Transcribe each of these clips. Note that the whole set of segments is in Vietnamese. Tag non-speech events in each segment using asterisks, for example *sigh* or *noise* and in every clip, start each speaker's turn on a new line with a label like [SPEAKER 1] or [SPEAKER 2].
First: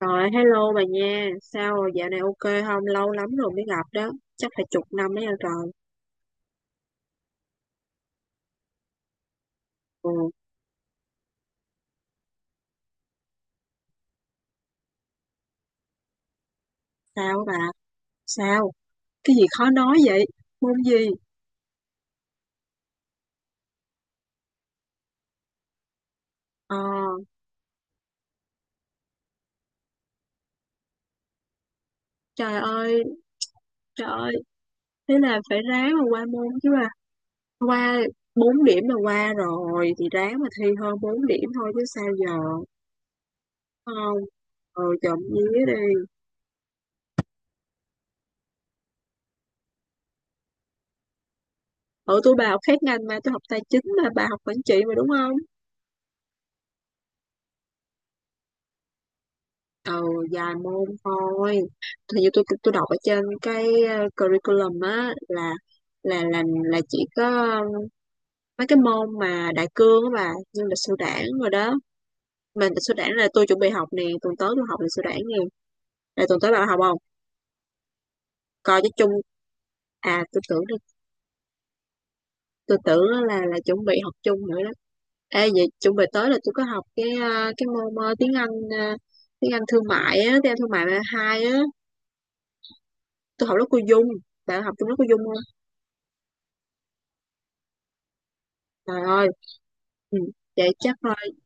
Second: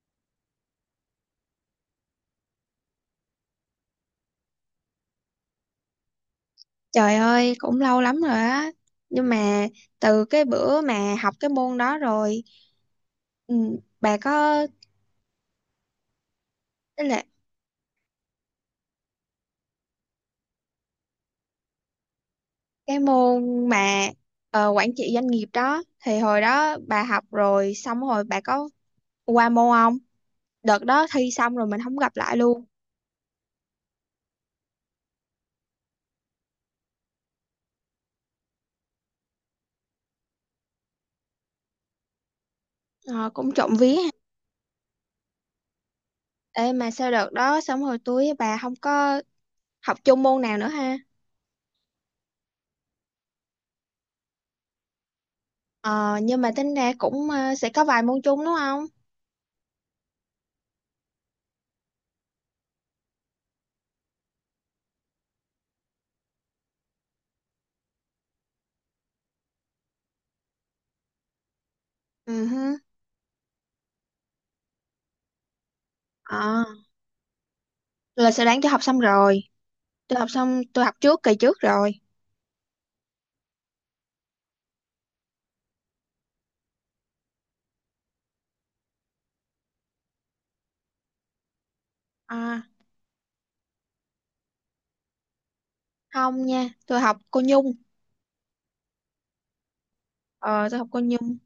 [SPEAKER 1] Rồi, hello bà nha. Sao rồi, dạo này ok không? Lâu lắm rồi mới gặp đó. Chắc phải chục năm đấy rồi.
[SPEAKER 2] Trời ơi, cũng lâu lắm rồi á. Nhưng mà
[SPEAKER 1] Ừ,
[SPEAKER 2] từ cái bữa mà học cái môn đó rồi, ừ, bà có tức là
[SPEAKER 1] sao bà? Sao? Cái gì khó nói vậy? Môn gì?
[SPEAKER 2] cái môn mà quản trị doanh nghiệp đó thì hồi đó
[SPEAKER 1] Ờ,
[SPEAKER 2] bà học rồi xong rồi bà có qua môn không? Đợt đó thi xong rồi mình không gặp lại
[SPEAKER 1] trời
[SPEAKER 2] luôn.
[SPEAKER 1] ơi, trời ơi. Thế là phải ráng mà qua môn chứ bà. Qua 4 điểm là qua rồi. Thì ráng mà thi hơn 4 điểm thôi chứ sao giờ. Đúng.
[SPEAKER 2] Ờ, cũng trộm vía ha.
[SPEAKER 1] Không, ừ, trộm vía đi.
[SPEAKER 2] Ê, mà sau đợt đó xong rồi tôi với bà không có học chung môn nào nữa ha.
[SPEAKER 1] Ở tôi bà học khác ngành mà tôi học tài chính mà bà học quản trị mà đúng không?
[SPEAKER 2] Ờ, nhưng mà tính ra cũng sẽ có vài môn chung đúng không?
[SPEAKER 1] Ừ, dài môn thôi, thì như tôi đọc ở trên cái curriculum á, là là chỉ có mấy cái môn mà đại cương á bà, như lịch sử đảng rồi đó.
[SPEAKER 2] Ừ
[SPEAKER 1] Mà
[SPEAKER 2] hứ.
[SPEAKER 1] lịch sử đảng là tôi chuẩn bị học nè, tuần tới tôi học lịch sử đảng nè, là tuần tới
[SPEAKER 2] Ờ,
[SPEAKER 1] bà học không,
[SPEAKER 2] là sẽ đáng cho
[SPEAKER 1] coi
[SPEAKER 2] học
[SPEAKER 1] cho
[SPEAKER 2] xong
[SPEAKER 1] chung.
[SPEAKER 2] rồi. Tôi
[SPEAKER 1] à
[SPEAKER 2] học
[SPEAKER 1] tôi
[SPEAKER 2] xong,
[SPEAKER 1] tưởng là-
[SPEAKER 2] tôi học trước kỳ trước rồi.
[SPEAKER 1] tôi tưởng á là chuẩn bị học chung nữa đó. Ê, vậy chuẩn bị tới là tôi có học cái cái môn tiếng Anh, ờ, tiếng Anh thương mại á, tiếng Anh thương mại hai á.
[SPEAKER 2] À.
[SPEAKER 1] Tôi học lớp cô Dung, bạn học chung lớp cô Dung không?
[SPEAKER 2] Không nha, tôi học cô Nhung.
[SPEAKER 1] Trời ơi, ừ.
[SPEAKER 2] Ờ,
[SPEAKER 1] Vậy
[SPEAKER 2] tôi học
[SPEAKER 1] chắc
[SPEAKER 2] cô
[SPEAKER 1] thôi,
[SPEAKER 2] Nhung.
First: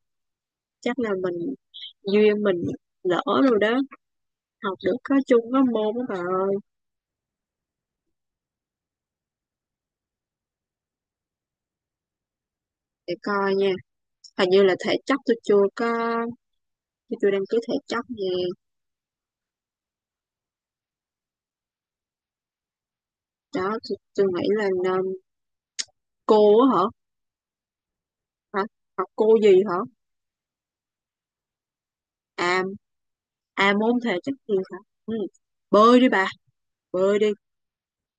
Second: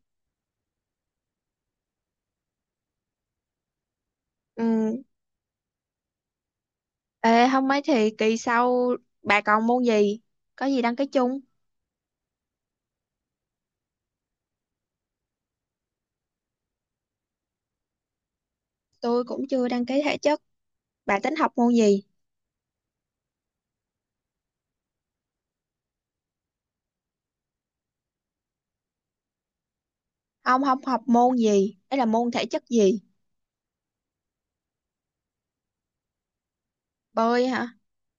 [SPEAKER 1] chắc là mình duyên mình lỡ rồi đó, học được
[SPEAKER 2] Ừ.
[SPEAKER 1] có chung có môn đó bà ơi.
[SPEAKER 2] Ê, không mấy thì kỳ sau bà còn môn gì? Có gì đăng ký chung?
[SPEAKER 1] Để coi nha, hình như là thể chất tôi chưa có, tôi chưa đăng ký thể chất nè.
[SPEAKER 2] Tôi cũng chưa đăng ký thể chất. Bà tính học môn gì?
[SPEAKER 1] Đó tôi nghĩ là nên cô á hả, hả, học cô gì hả?
[SPEAKER 2] Không, không học môn gì. Ấy là môn thể
[SPEAKER 1] À,
[SPEAKER 2] chất gì?
[SPEAKER 1] à môn thể chất gì hả? Ừ. Bơi đi bà, bơi đi,
[SPEAKER 2] Bơi hả?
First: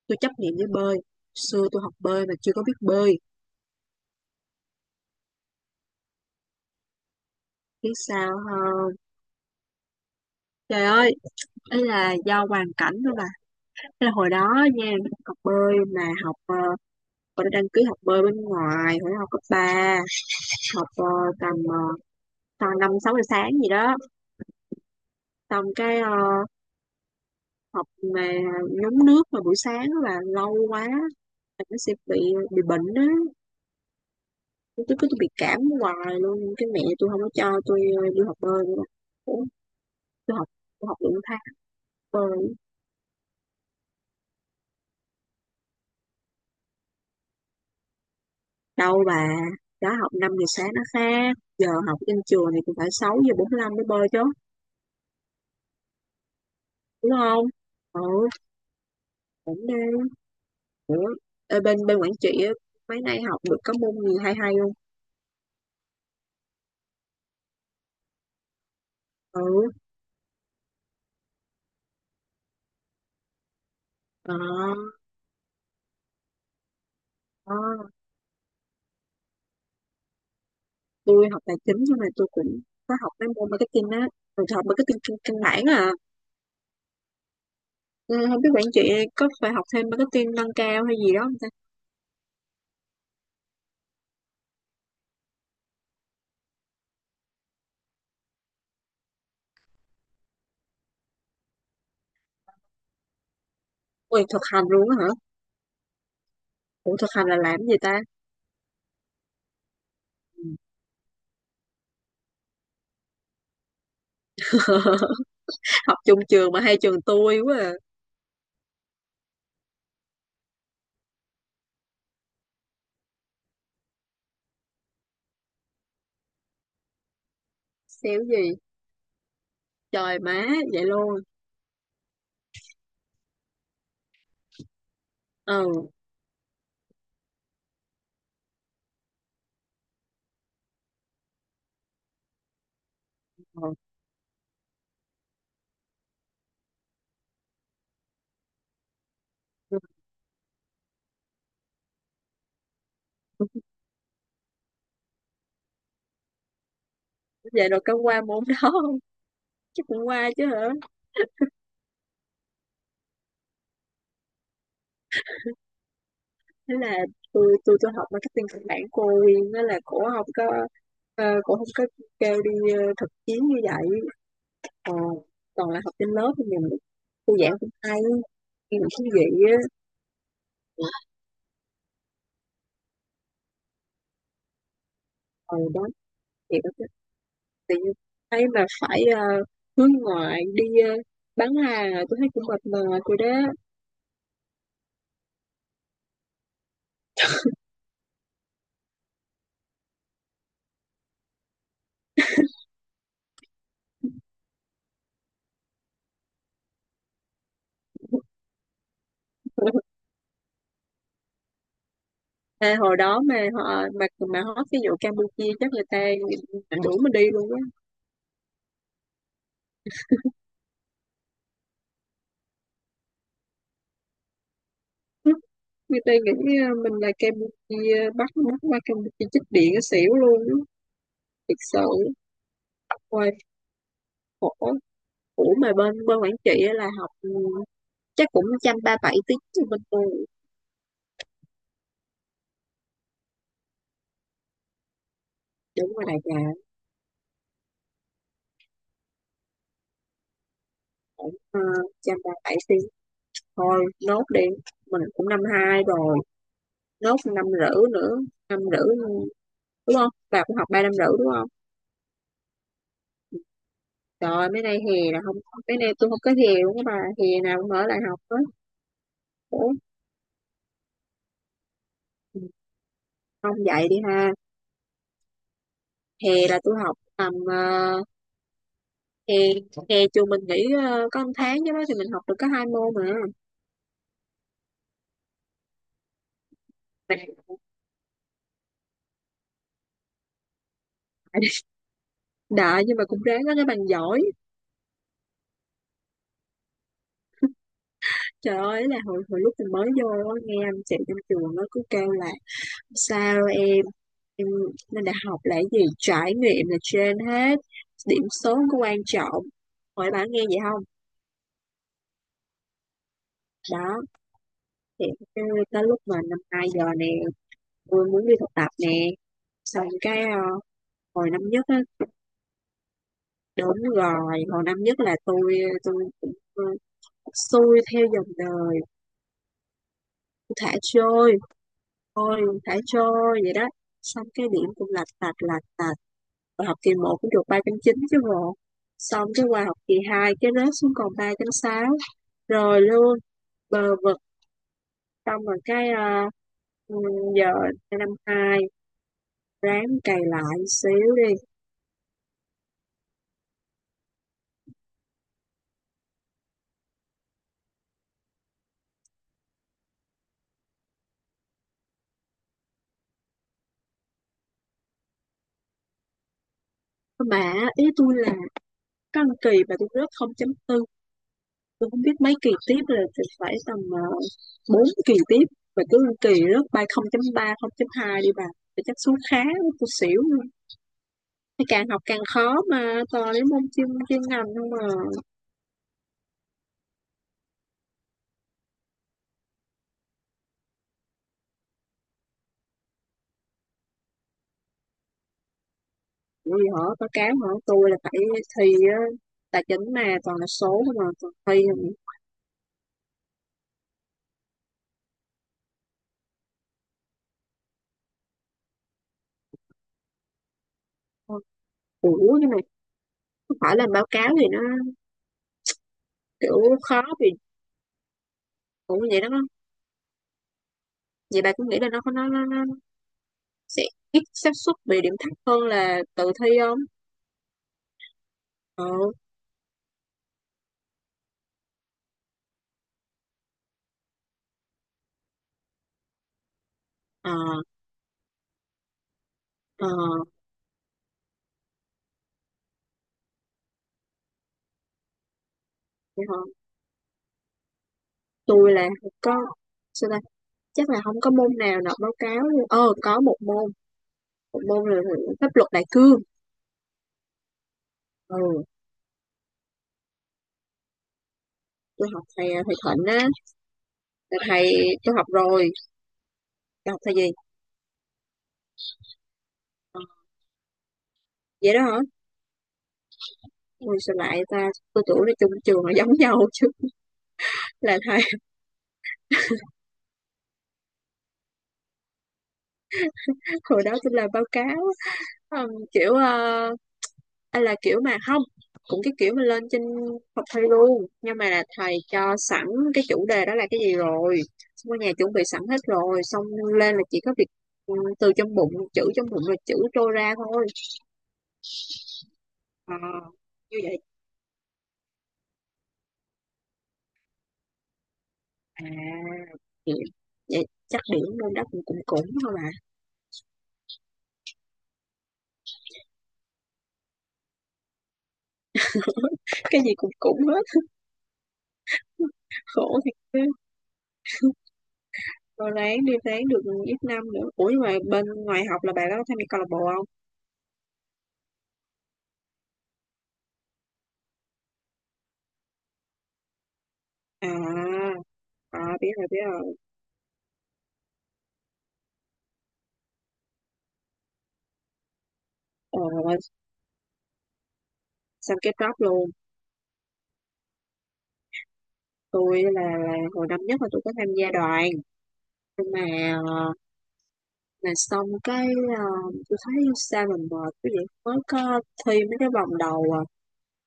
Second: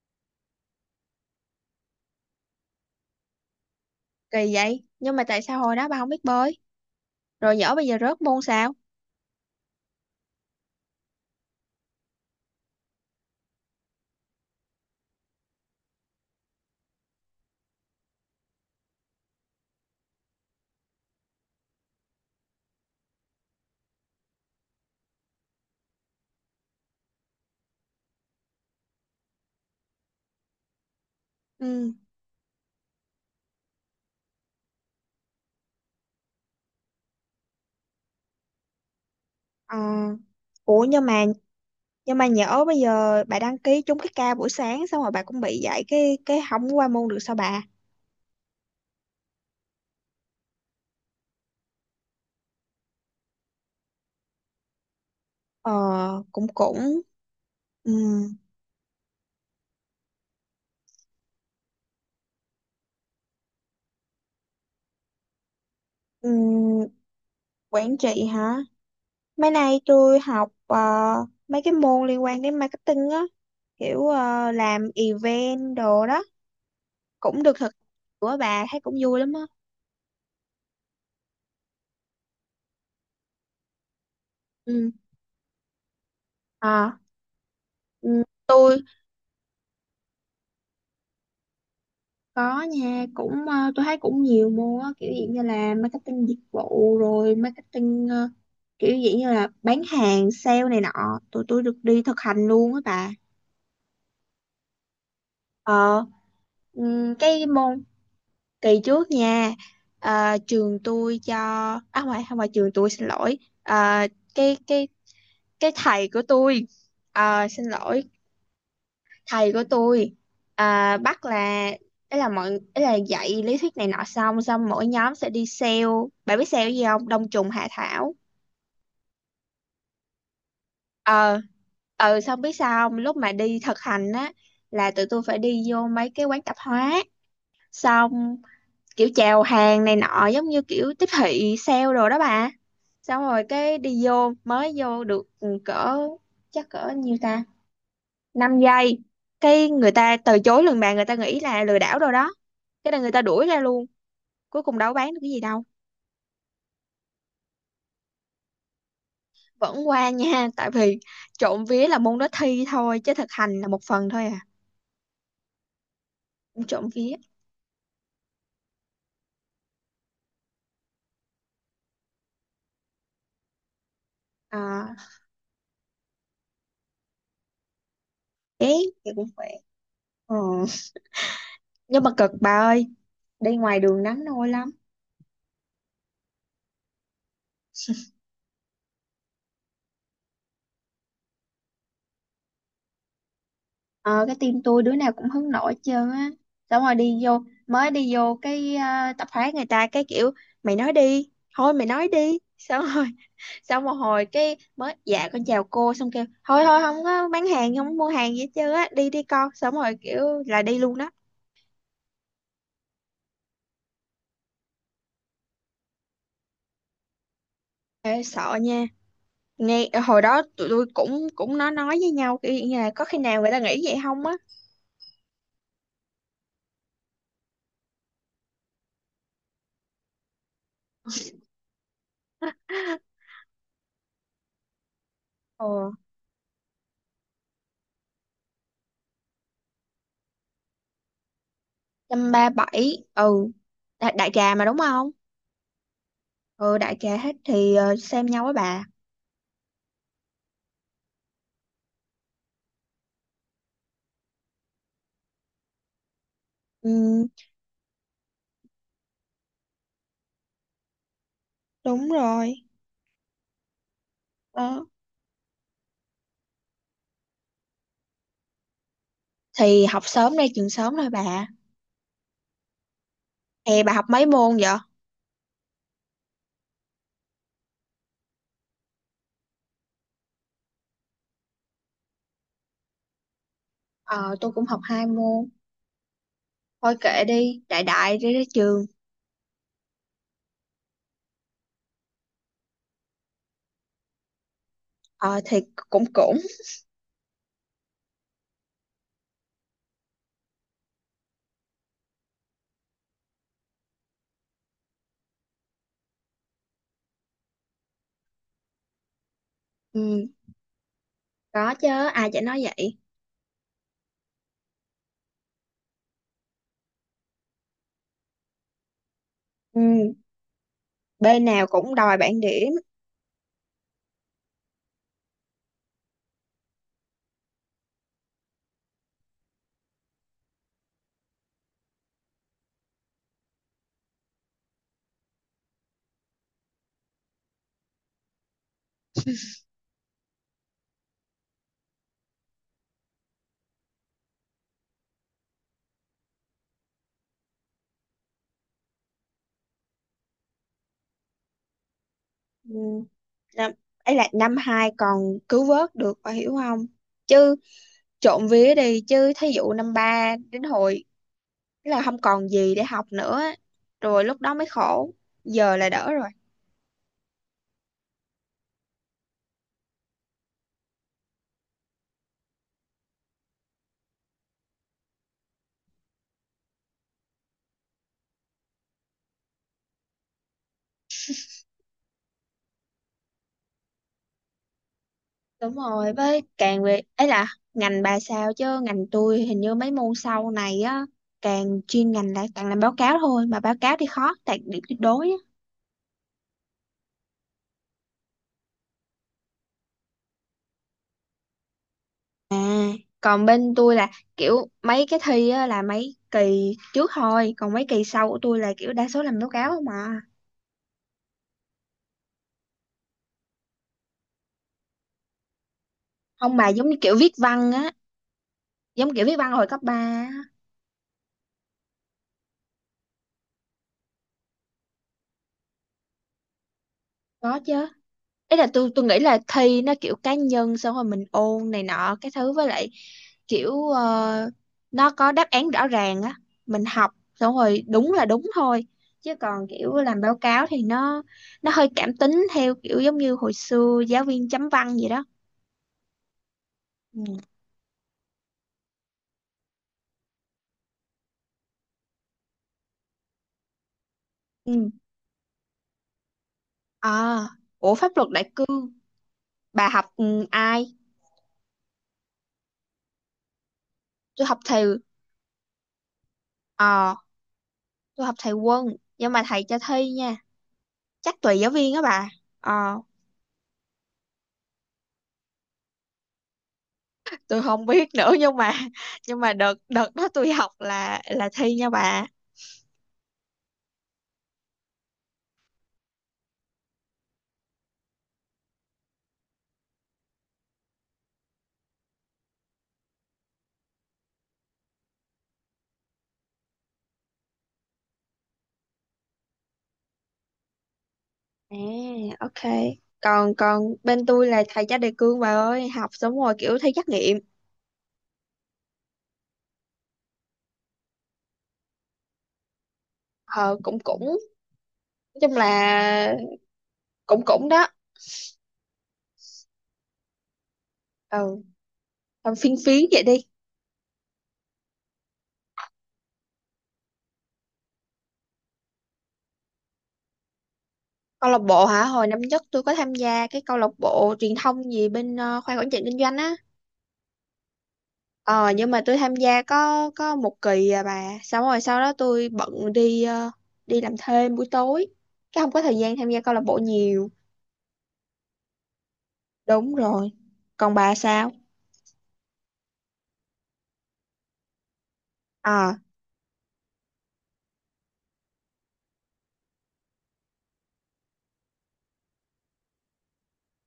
[SPEAKER 1] tôi chấp nhận với bơi, xưa tôi học bơi mà chưa có biết bơi.
[SPEAKER 2] Kỳ vậy. Nhưng mà tại sao hồi đó bà không biết bơi? Rồi nhỡ bây
[SPEAKER 1] Biết
[SPEAKER 2] giờ rớt
[SPEAKER 1] sao
[SPEAKER 2] môn sao?
[SPEAKER 1] không? Trời ơi, ấy là do hoàn cảnh thôi bà. Thế là hồi đó nha, học bơi mà học mình đã đăng ký học bơi bên ngoài hồi đó học cấp ba, học tầm tầm năm sáu giờ sáng gì đó, xong cái học mà nhúng nước mà buổi sáng á là lâu quá, là nó sẽ
[SPEAKER 2] Ừ.
[SPEAKER 1] bị, bị bệnh á. Tôi cứ, tôi bị cảm hoài luôn, cái mẹ tôi không có cho tôi đi học bơi nữa. Ủa,
[SPEAKER 2] Ờ.
[SPEAKER 1] tôi học
[SPEAKER 2] Ủa,
[SPEAKER 1] tôi học
[SPEAKER 2] nhưng
[SPEAKER 1] được một
[SPEAKER 2] mà
[SPEAKER 1] tháng.
[SPEAKER 2] nhưng mà
[SPEAKER 1] Bơi
[SPEAKER 2] nhỡ bây giờ bà đăng ký trúng cái ca buổi sáng xong rồi bà cũng bị dạy cái không qua môn được sao bà?
[SPEAKER 1] đâu bà, đó học 5 giờ sáng nó khác, giờ học trên trường thì cũng phải 6 giờ bốn lăm mới bơi chứ,
[SPEAKER 2] Ờ, cũng cũng.
[SPEAKER 1] đúng không? Ừ,
[SPEAKER 2] Ừm,
[SPEAKER 1] cũng đang nữa. Ê, bên bên quản trị á, mấy nay học được có môn gì hay hay không?
[SPEAKER 2] ừm, quản trị hả? Mấy
[SPEAKER 1] Ừ,
[SPEAKER 2] nay tôi học mấy cái môn liên quan đến marketing á, kiểu
[SPEAKER 1] ờ,
[SPEAKER 2] làm event đồ đó, cũng
[SPEAKER 1] ờ.
[SPEAKER 2] được thực của bà thấy cũng vui lắm á.
[SPEAKER 1] Tôi học tài chính nhưng mà tôi cũng có học mấy môn marketing á, rồi tôi học
[SPEAKER 2] Ừ.
[SPEAKER 1] marketing căn căn bản à.
[SPEAKER 2] Ờ,
[SPEAKER 1] Ừ, không biết quản
[SPEAKER 2] tôi
[SPEAKER 1] trị có phải học thêm marketing nâng cao hay gì đó không ta.
[SPEAKER 2] có nha, cũng tôi thấy cũng nhiều môn á, kiểu dạng như là marketing dịch vụ rồi marketing kiểu dạng như là bán hàng, sale này nọ, tụi tôi được đi thực hành luôn á bà.
[SPEAKER 1] Ui, thực hành luôn á hả?
[SPEAKER 2] Ờ.
[SPEAKER 1] Ủa thực hành là
[SPEAKER 2] Cái
[SPEAKER 1] làm gì
[SPEAKER 2] môn
[SPEAKER 1] ta?
[SPEAKER 2] kỳ trước nha, trường tôi cho, à không phải, không phải trường tôi, xin lỗi. Ờ, cái cái cái
[SPEAKER 1] *laughs* Học
[SPEAKER 2] thầy
[SPEAKER 1] chung
[SPEAKER 2] của
[SPEAKER 1] trường mà
[SPEAKER 2] tôi,
[SPEAKER 1] hai trường tôi quá
[SPEAKER 2] xin
[SPEAKER 1] à.
[SPEAKER 2] lỗi, thầy của tôi bắt là ấy là dạy lý thuyết này nọ, xong xong mỗi nhóm sẽ đi sale. Bạn biết sale gì không? Đông trùng hạ thảo.
[SPEAKER 1] Xéo gì, trời má, vậy luôn?
[SPEAKER 2] ờ Xong biết sao không? Lúc mà đi thực hành á, là tụi tôi phải đi vô
[SPEAKER 1] Ừ,
[SPEAKER 2] mấy cái quán tạp hóa, xong kiểu chào hàng này nọ, giống như kiểu tiếp thị sale đồ đó bà. Xong rồi
[SPEAKER 1] ờ,
[SPEAKER 2] cái đi vô, mới vô được cỡ, chắc cỡ nhiêu ta, 5 giây, cái người ta từ chối lần bạn, người ta nghĩ là lừa đảo rồi đó. Cái là người ta đuổi ra luôn, cuối cùng đâu có bán được cái gì đâu.
[SPEAKER 1] vậy rồi có qua môn đó không? Chắc
[SPEAKER 2] Vẫn
[SPEAKER 1] cũng
[SPEAKER 2] qua nha
[SPEAKER 1] qua chứ
[SPEAKER 2] *laughs*
[SPEAKER 1] hả?
[SPEAKER 2] tại vì trộm vía là môn đó thi thôi chứ thực hành là một phần thôi à.
[SPEAKER 1] Thế
[SPEAKER 2] Trộm
[SPEAKER 1] là
[SPEAKER 2] vía.
[SPEAKER 1] tôi học marketing căn bản cô Uyên đó, là cổ không có, cổ không có kêu đi thực chiến như vậy. Ờ,
[SPEAKER 2] À.
[SPEAKER 1] toàn là học trên lớp thì mình, cô giảng cũng hay
[SPEAKER 2] Bé
[SPEAKER 1] nhưng mà thú
[SPEAKER 2] thì cũng
[SPEAKER 1] vị
[SPEAKER 2] khỏe.
[SPEAKER 1] á.
[SPEAKER 2] Ừ. Nhưng mà cực bà ơi, đi ngoài đường nắng nôi lắm.
[SPEAKER 1] Ờ đó, thì đó, tự nhiên thấy mà phải hướng ngoại đi bán hàng à, tôi thấy cũng mệt mỏi rồi đó.
[SPEAKER 2] Ờ, cái team tôi đứa nào cũng hứng nổi hết trơn á, xong rồi đi vô, mới đi vô cái tập hóa, người ta cái kiểu mày nói đi, thôi mày nói đi, xong rồi *laughs* xong một hồi cái mới dạ con chào cô, xong kêu thôi thôi, không có bán hàng không có mua hàng gì hết trơn á, đi đi con, xong
[SPEAKER 1] *laughs*
[SPEAKER 2] rồi kiểu là đi luôn đó.
[SPEAKER 1] À, hồi đó mà họ mà hót cái vụ Campuchia chắc người ta đuổi mình đi luôn á.
[SPEAKER 2] Ê, sợ nha, nghe hồi đó tụi tôi cũng cũng nói với nhau kiểu như là có khi nào người ta nghĩ vậy không á.
[SPEAKER 1] Người ta nghĩ mình là Campuchia bắt mắt qua Campuchia chích điện cái xỉu luôn á, thiệt sự hoài, khổ. Ủa
[SPEAKER 2] ờ
[SPEAKER 1] mà bên bên Quảng Trị á là học ừ, chắc cũng trăm ba bảy tiếng cho bên tôi.
[SPEAKER 2] Trăm ba bảy. Ừ. Đại trà mà đúng không?
[SPEAKER 1] Đúng rồi đại trà,
[SPEAKER 2] Ừ, đại trà hết thì xem nhau với bà.
[SPEAKER 1] cũng trăm ba bảy tiếng thôi, nốt đi, mình cũng năm hai rồi, nốt
[SPEAKER 2] Ừ,
[SPEAKER 1] năm rưỡi nữa, năm rưỡi, đúng không, bà cũng học ba năm rưỡi đúng không?
[SPEAKER 2] đúng rồi.
[SPEAKER 1] Trời ơi, mấy nay
[SPEAKER 2] Đó.
[SPEAKER 1] hè là không, mấy nay tôi không có hè luôn các bà, hè nào cũng ở lại học á. Ủa
[SPEAKER 2] Thì học sớm đây trường sớm thôi bà.
[SPEAKER 1] không
[SPEAKER 2] Thì
[SPEAKER 1] dạy
[SPEAKER 2] bà
[SPEAKER 1] đi
[SPEAKER 2] học mấy
[SPEAKER 1] ha?
[SPEAKER 2] môn vậy?
[SPEAKER 1] Hè là tôi học tầm hè hè trường mình nghỉ có một tháng chứ đó, thì mình học được có hai môn mà.
[SPEAKER 2] Ờ, tôi cũng học hai môn. Thôi kệ
[SPEAKER 1] Mình
[SPEAKER 2] đi, đại đại đi đến trường.
[SPEAKER 1] đại nhưng mà cũng ráng có cái bằng giỏi.
[SPEAKER 2] Ờ, thì cũng cũng.
[SPEAKER 1] Trời ơi là hồi hồi lúc mình mới vô á, nghe anh chị trong trường nó cứ kêu là sao em lên đại học là cái gì trải nghiệm là trên hết, điểm số không có quan trọng, hỏi bạn
[SPEAKER 2] Ừ,
[SPEAKER 1] nghe vậy không?
[SPEAKER 2] có chứ, ai chả nói vậy.
[SPEAKER 1] Đó thì cái- tới lúc mà năm hai giờ nè, tôi muốn đi thực tập nè, xong
[SPEAKER 2] Ừ,
[SPEAKER 1] cái hồi năm
[SPEAKER 2] bên
[SPEAKER 1] nhất
[SPEAKER 2] nào
[SPEAKER 1] á.
[SPEAKER 2] cũng đòi bảng điểm.
[SPEAKER 1] Đúng rồi, hồi năm nhất là tôi cũng xuôi theo dòng đời, thả trôi, thôi thả trôi vậy đó. Xong cái điểm cũng lạch tạch lạch tạch. Và học kỳ một cũng được 3 chín chứ bộ. Xong cái qua học kỳ 2 cái rớt xuống còn 3 sáu rồi luôn, bờ vực, xong rồi cái ừ, giờ năm 2 ráng cày lại xíu đi.
[SPEAKER 2] Ừ, năm, ấy là năm hai còn cứu vớt được, bà hiểu không? Chứ trộm vía đi, chứ thí dụ năm ba đến hồi, tức là không còn gì để học nữa. Rồi lúc đó mới khổ. Giờ là đỡ rồi.
[SPEAKER 1] Mà ý tôi là có một kỳ mà tôi rớt không chấm tư, tôi không biết mấy kỳ tiếp rồi thì phải tầm 4 kỳ tiếp và cứ kỳ rớt ba 0.3 0.2 đi bà thì chắc số khá, tôi xỉu luôn. Thế càng học càng khó mà toàn đến môn chuyên chuyên ngành không mà.
[SPEAKER 2] Đúng rồi, với càng về ấy là ngành bà sao chứ ngành tôi hình như mấy môn sau này á, càng chuyên ngành là càng làm báo cáo thôi, mà báo cáo thì khó đạt điểm tuyệt đối á.
[SPEAKER 1] Vì họ báo cáo họ tôi là phải thi á, tài chính mà toàn là số mà toàn thi không.
[SPEAKER 2] À, còn bên tôi là kiểu mấy cái thi á là mấy kỳ trước thôi, còn mấy kỳ sau của tôi là kiểu đa số làm báo cáo không mà.
[SPEAKER 1] Ủa nhưng mà không phải làm báo cáo thì nó
[SPEAKER 2] Không
[SPEAKER 1] kiểu
[SPEAKER 2] bà, giống như
[SPEAKER 1] khó
[SPEAKER 2] kiểu
[SPEAKER 1] vì
[SPEAKER 2] viết văn á,
[SPEAKER 1] cũng
[SPEAKER 2] giống
[SPEAKER 1] vậy
[SPEAKER 2] kiểu
[SPEAKER 1] đó
[SPEAKER 2] viết
[SPEAKER 1] không?
[SPEAKER 2] văn hồi cấp 3 á.
[SPEAKER 1] Vậy bà cũng nghĩ là nó sẽ ít xác suất bị điểm thấp hơn là tự thi không?
[SPEAKER 2] Có chứ. Ấy là tôi
[SPEAKER 1] Ừ,
[SPEAKER 2] nghĩ là thi nó kiểu cá nhân, xong rồi mình ôn này nọ, cái thứ với lại kiểu nó có đáp án rõ ràng á, mình học
[SPEAKER 1] ờ,
[SPEAKER 2] xong rồi đúng là đúng thôi, chứ còn
[SPEAKER 1] ờ.
[SPEAKER 2] kiểu làm báo cáo thì nó hơi cảm tính theo kiểu giống như hồi xưa giáo viên chấm văn vậy đó.
[SPEAKER 1] Dạ hả?
[SPEAKER 2] Ừ.
[SPEAKER 1] Tôi là không có, sao ta? Chắc là không có môn nào nộp báo cáo luôn. Ờ có một môn
[SPEAKER 2] Ừ.
[SPEAKER 1] là pháp luật đại cương.
[SPEAKER 2] À, ủa pháp luật đại
[SPEAKER 1] Ừ,
[SPEAKER 2] cương, bà học ai?
[SPEAKER 1] tôi học thầy à, thầy Thịnh á, là
[SPEAKER 2] Tôi học
[SPEAKER 1] thầy
[SPEAKER 2] thầy.
[SPEAKER 1] tôi học rồi. Tôi học thầy
[SPEAKER 2] ờ
[SPEAKER 1] gì?
[SPEAKER 2] tôi học thầy Quân, nhưng mà thầy cho
[SPEAKER 1] Ờ,
[SPEAKER 2] thi nha. Chắc tùy giáo
[SPEAKER 1] vậy đó
[SPEAKER 2] viên
[SPEAKER 1] hả?
[SPEAKER 2] á bà. ờ
[SPEAKER 1] Ui sao lại ta, tôi tưởng là chung trường là giống nhau chứ.
[SPEAKER 2] tôi không
[SPEAKER 1] Là
[SPEAKER 2] biết
[SPEAKER 1] thầy.
[SPEAKER 2] nữa, nhưng mà đợt đợt đó tôi học là thi nha bà.
[SPEAKER 1] *laughs* Hồi đó tôi làm báo cáo. Ờ, kiểu anh là kiểu mà không, cũng cái kiểu mà lên trên học thầy luôn nhưng mà là thầy cho sẵn cái chủ đề đó là cái gì rồi, xong ở nhà chuẩn bị sẵn hết rồi, xong lên là chỉ có việc từ trong bụng chữ, trong bụng là chữ trôi ra thôi.
[SPEAKER 2] À, ok.
[SPEAKER 1] Ờ,
[SPEAKER 2] Còn
[SPEAKER 1] như
[SPEAKER 2] còn
[SPEAKER 1] vậy
[SPEAKER 2] bên tôi là thầy cho đề cương bà ơi, học xong rồi kiểu thi trắc nghiệm.
[SPEAKER 1] à. Vậy, vậy chắc điểm môn đó cũng cũng cũng thôi mà.
[SPEAKER 2] Ờ, cũng cũng nói chung là cũng cũng đó.
[SPEAKER 1] *laughs* Cái gì cũng cũng hết.
[SPEAKER 2] Ừ,
[SPEAKER 1] *laughs*
[SPEAKER 2] làm phiên
[SPEAKER 1] Khổ
[SPEAKER 2] phiến
[SPEAKER 1] thiệt
[SPEAKER 2] vậy đi.
[SPEAKER 1] cứ, rồi ráng đi, ráng được ít năm nữa. Ủa nhưng mà bên ngoài học là bạn đó có tham gia câu lạc bộ không?
[SPEAKER 2] Câu lạc bộ hả? Hồi năm nhất tôi có tham gia cái câu lạc bộ truyền thông gì bên khoa quản trị kinh doanh á.
[SPEAKER 1] À,
[SPEAKER 2] Ờ nhưng
[SPEAKER 1] à
[SPEAKER 2] mà
[SPEAKER 1] biết
[SPEAKER 2] tôi
[SPEAKER 1] rồi
[SPEAKER 2] tham
[SPEAKER 1] biết
[SPEAKER 2] gia
[SPEAKER 1] rồi,
[SPEAKER 2] có một kỳ à bà. Xong rồi sau đó tôi bận đi đi làm thêm buổi tối. Cái không có thời
[SPEAKER 1] ờ
[SPEAKER 2] gian tham gia câu lạc bộ nhiều.
[SPEAKER 1] xong cái drop luôn.
[SPEAKER 2] Đúng rồi. Còn bà sao?
[SPEAKER 1] Tôi là hồi năm nhất là tôi có tham gia đoàn, nhưng
[SPEAKER 2] À,
[SPEAKER 1] mà mà xong cái ờ, tôi thấy sao mình mệt cái vậy, mới có thi mấy cái vòng đầu à,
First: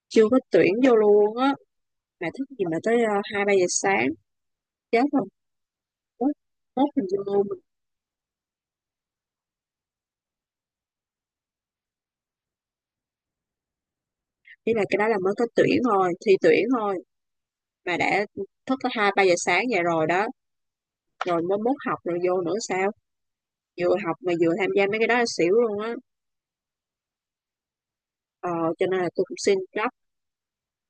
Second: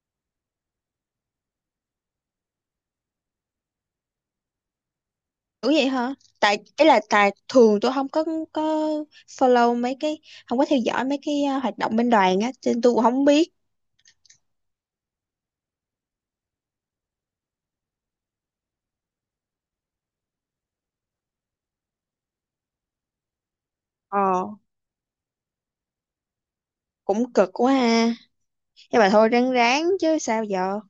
[SPEAKER 1] chưa có tuyển vô luôn á mà thức gì mà tới hai ba giờ sáng, chết rồi.
[SPEAKER 2] đúng vậy hả?
[SPEAKER 1] mốt
[SPEAKER 2] Tại ý
[SPEAKER 1] mốt
[SPEAKER 2] là
[SPEAKER 1] mình
[SPEAKER 2] tại
[SPEAKER 1] vô mình
[SPEAKER 2] thường tôi không có có follow mấy cái. Không có theo dõi mấy cái hoạt động bên đoàn á. Cho nên tôi cũng không biết.
[SPEAKER 1] nghĩ là cái đó là mới có tuyển thôi, thi tuyển thôi mà đã thức tới hai ba giờ sáng vậy rồi đó, rồi mới mốt học rồi vô nữa sao, vừa học mà
[SPEAKER 2] Ờ,
[SPEAKER 1] vừa tham gia mấy cái đó là xỉu luôn á.
[SPEAKER 2] cũng cực quá ha.
[SPEAKER 1] Ờ, cho
[SPEAKER 2] Nhưng
[SPEAKER 1] nên
[SPEAKER 2] mà
[SPEAKER 1] là tôi
[SPEAKER 2] thôi
[SPEAKER 1] cũng
[SPEAKER 2] ráng
[SPEAKER 1] xin
[SPEAKER 2] ráng
[SPEAKER 1] drop,
[SPEAKER 2] chứ sao giờ.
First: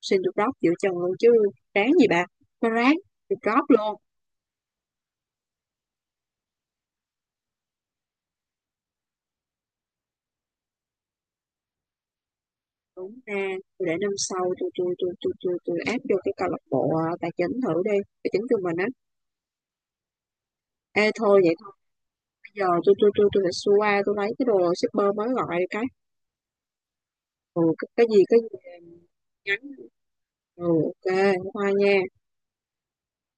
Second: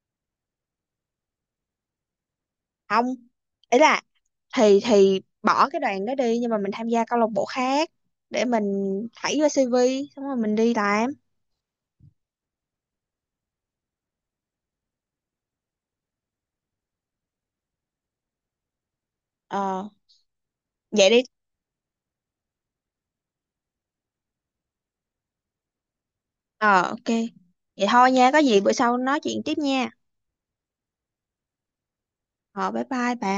[SPEAKER 1] xin được drop giữa chừng luôn chứ. Ráng gì bà, nó ráng
[SPEAKER 2] Không,
[SPEAKER 1] được drop
[SPEAKER 2] ý
[SPEAKER 1] luôn.
[SPEAKER 2] là thì bỏ cái đoàn đó đi nhưng mà mình tham gia câu lạc bộ khác, để mình thảy vô CV, xong rồi mình đi làm.
[SPEAKER 1] Đúng ra tôi để năm sau tôi áp vô cái câu lạc bộ à, tài chính thử đi, tài chính của mình á.
[SPEAKER 2] Ờ, vậy
[SPEAKER 1] Ê
[SPEAKER 2] đi.
[SPEAKER 1] thôi vậy thôi, bây giờ tôi phải xua qua tôi lấy cái đồ shipper mới gọi cái.
[SPEAKER 2] Ờ, ok.
[SPEAKER 1] Ừ
[SPEAKER 2] Vậy
[SPEAKER 1] cái
[SPEAKER 2] thôi
[SPEAKER 1] gì
[SPEAKER 2] nha, có
[SPEAKER 1] cái gì,
[SPEAKER 2] gì bữa sau nói chuyện tiếp
[SPEAKER 1] nhắn.
[SPEAKER 2] nha.
[SPEAKER 1] Ừ ok, hoa nha.
[SPEAKER 2] Ờ, bye bye bà.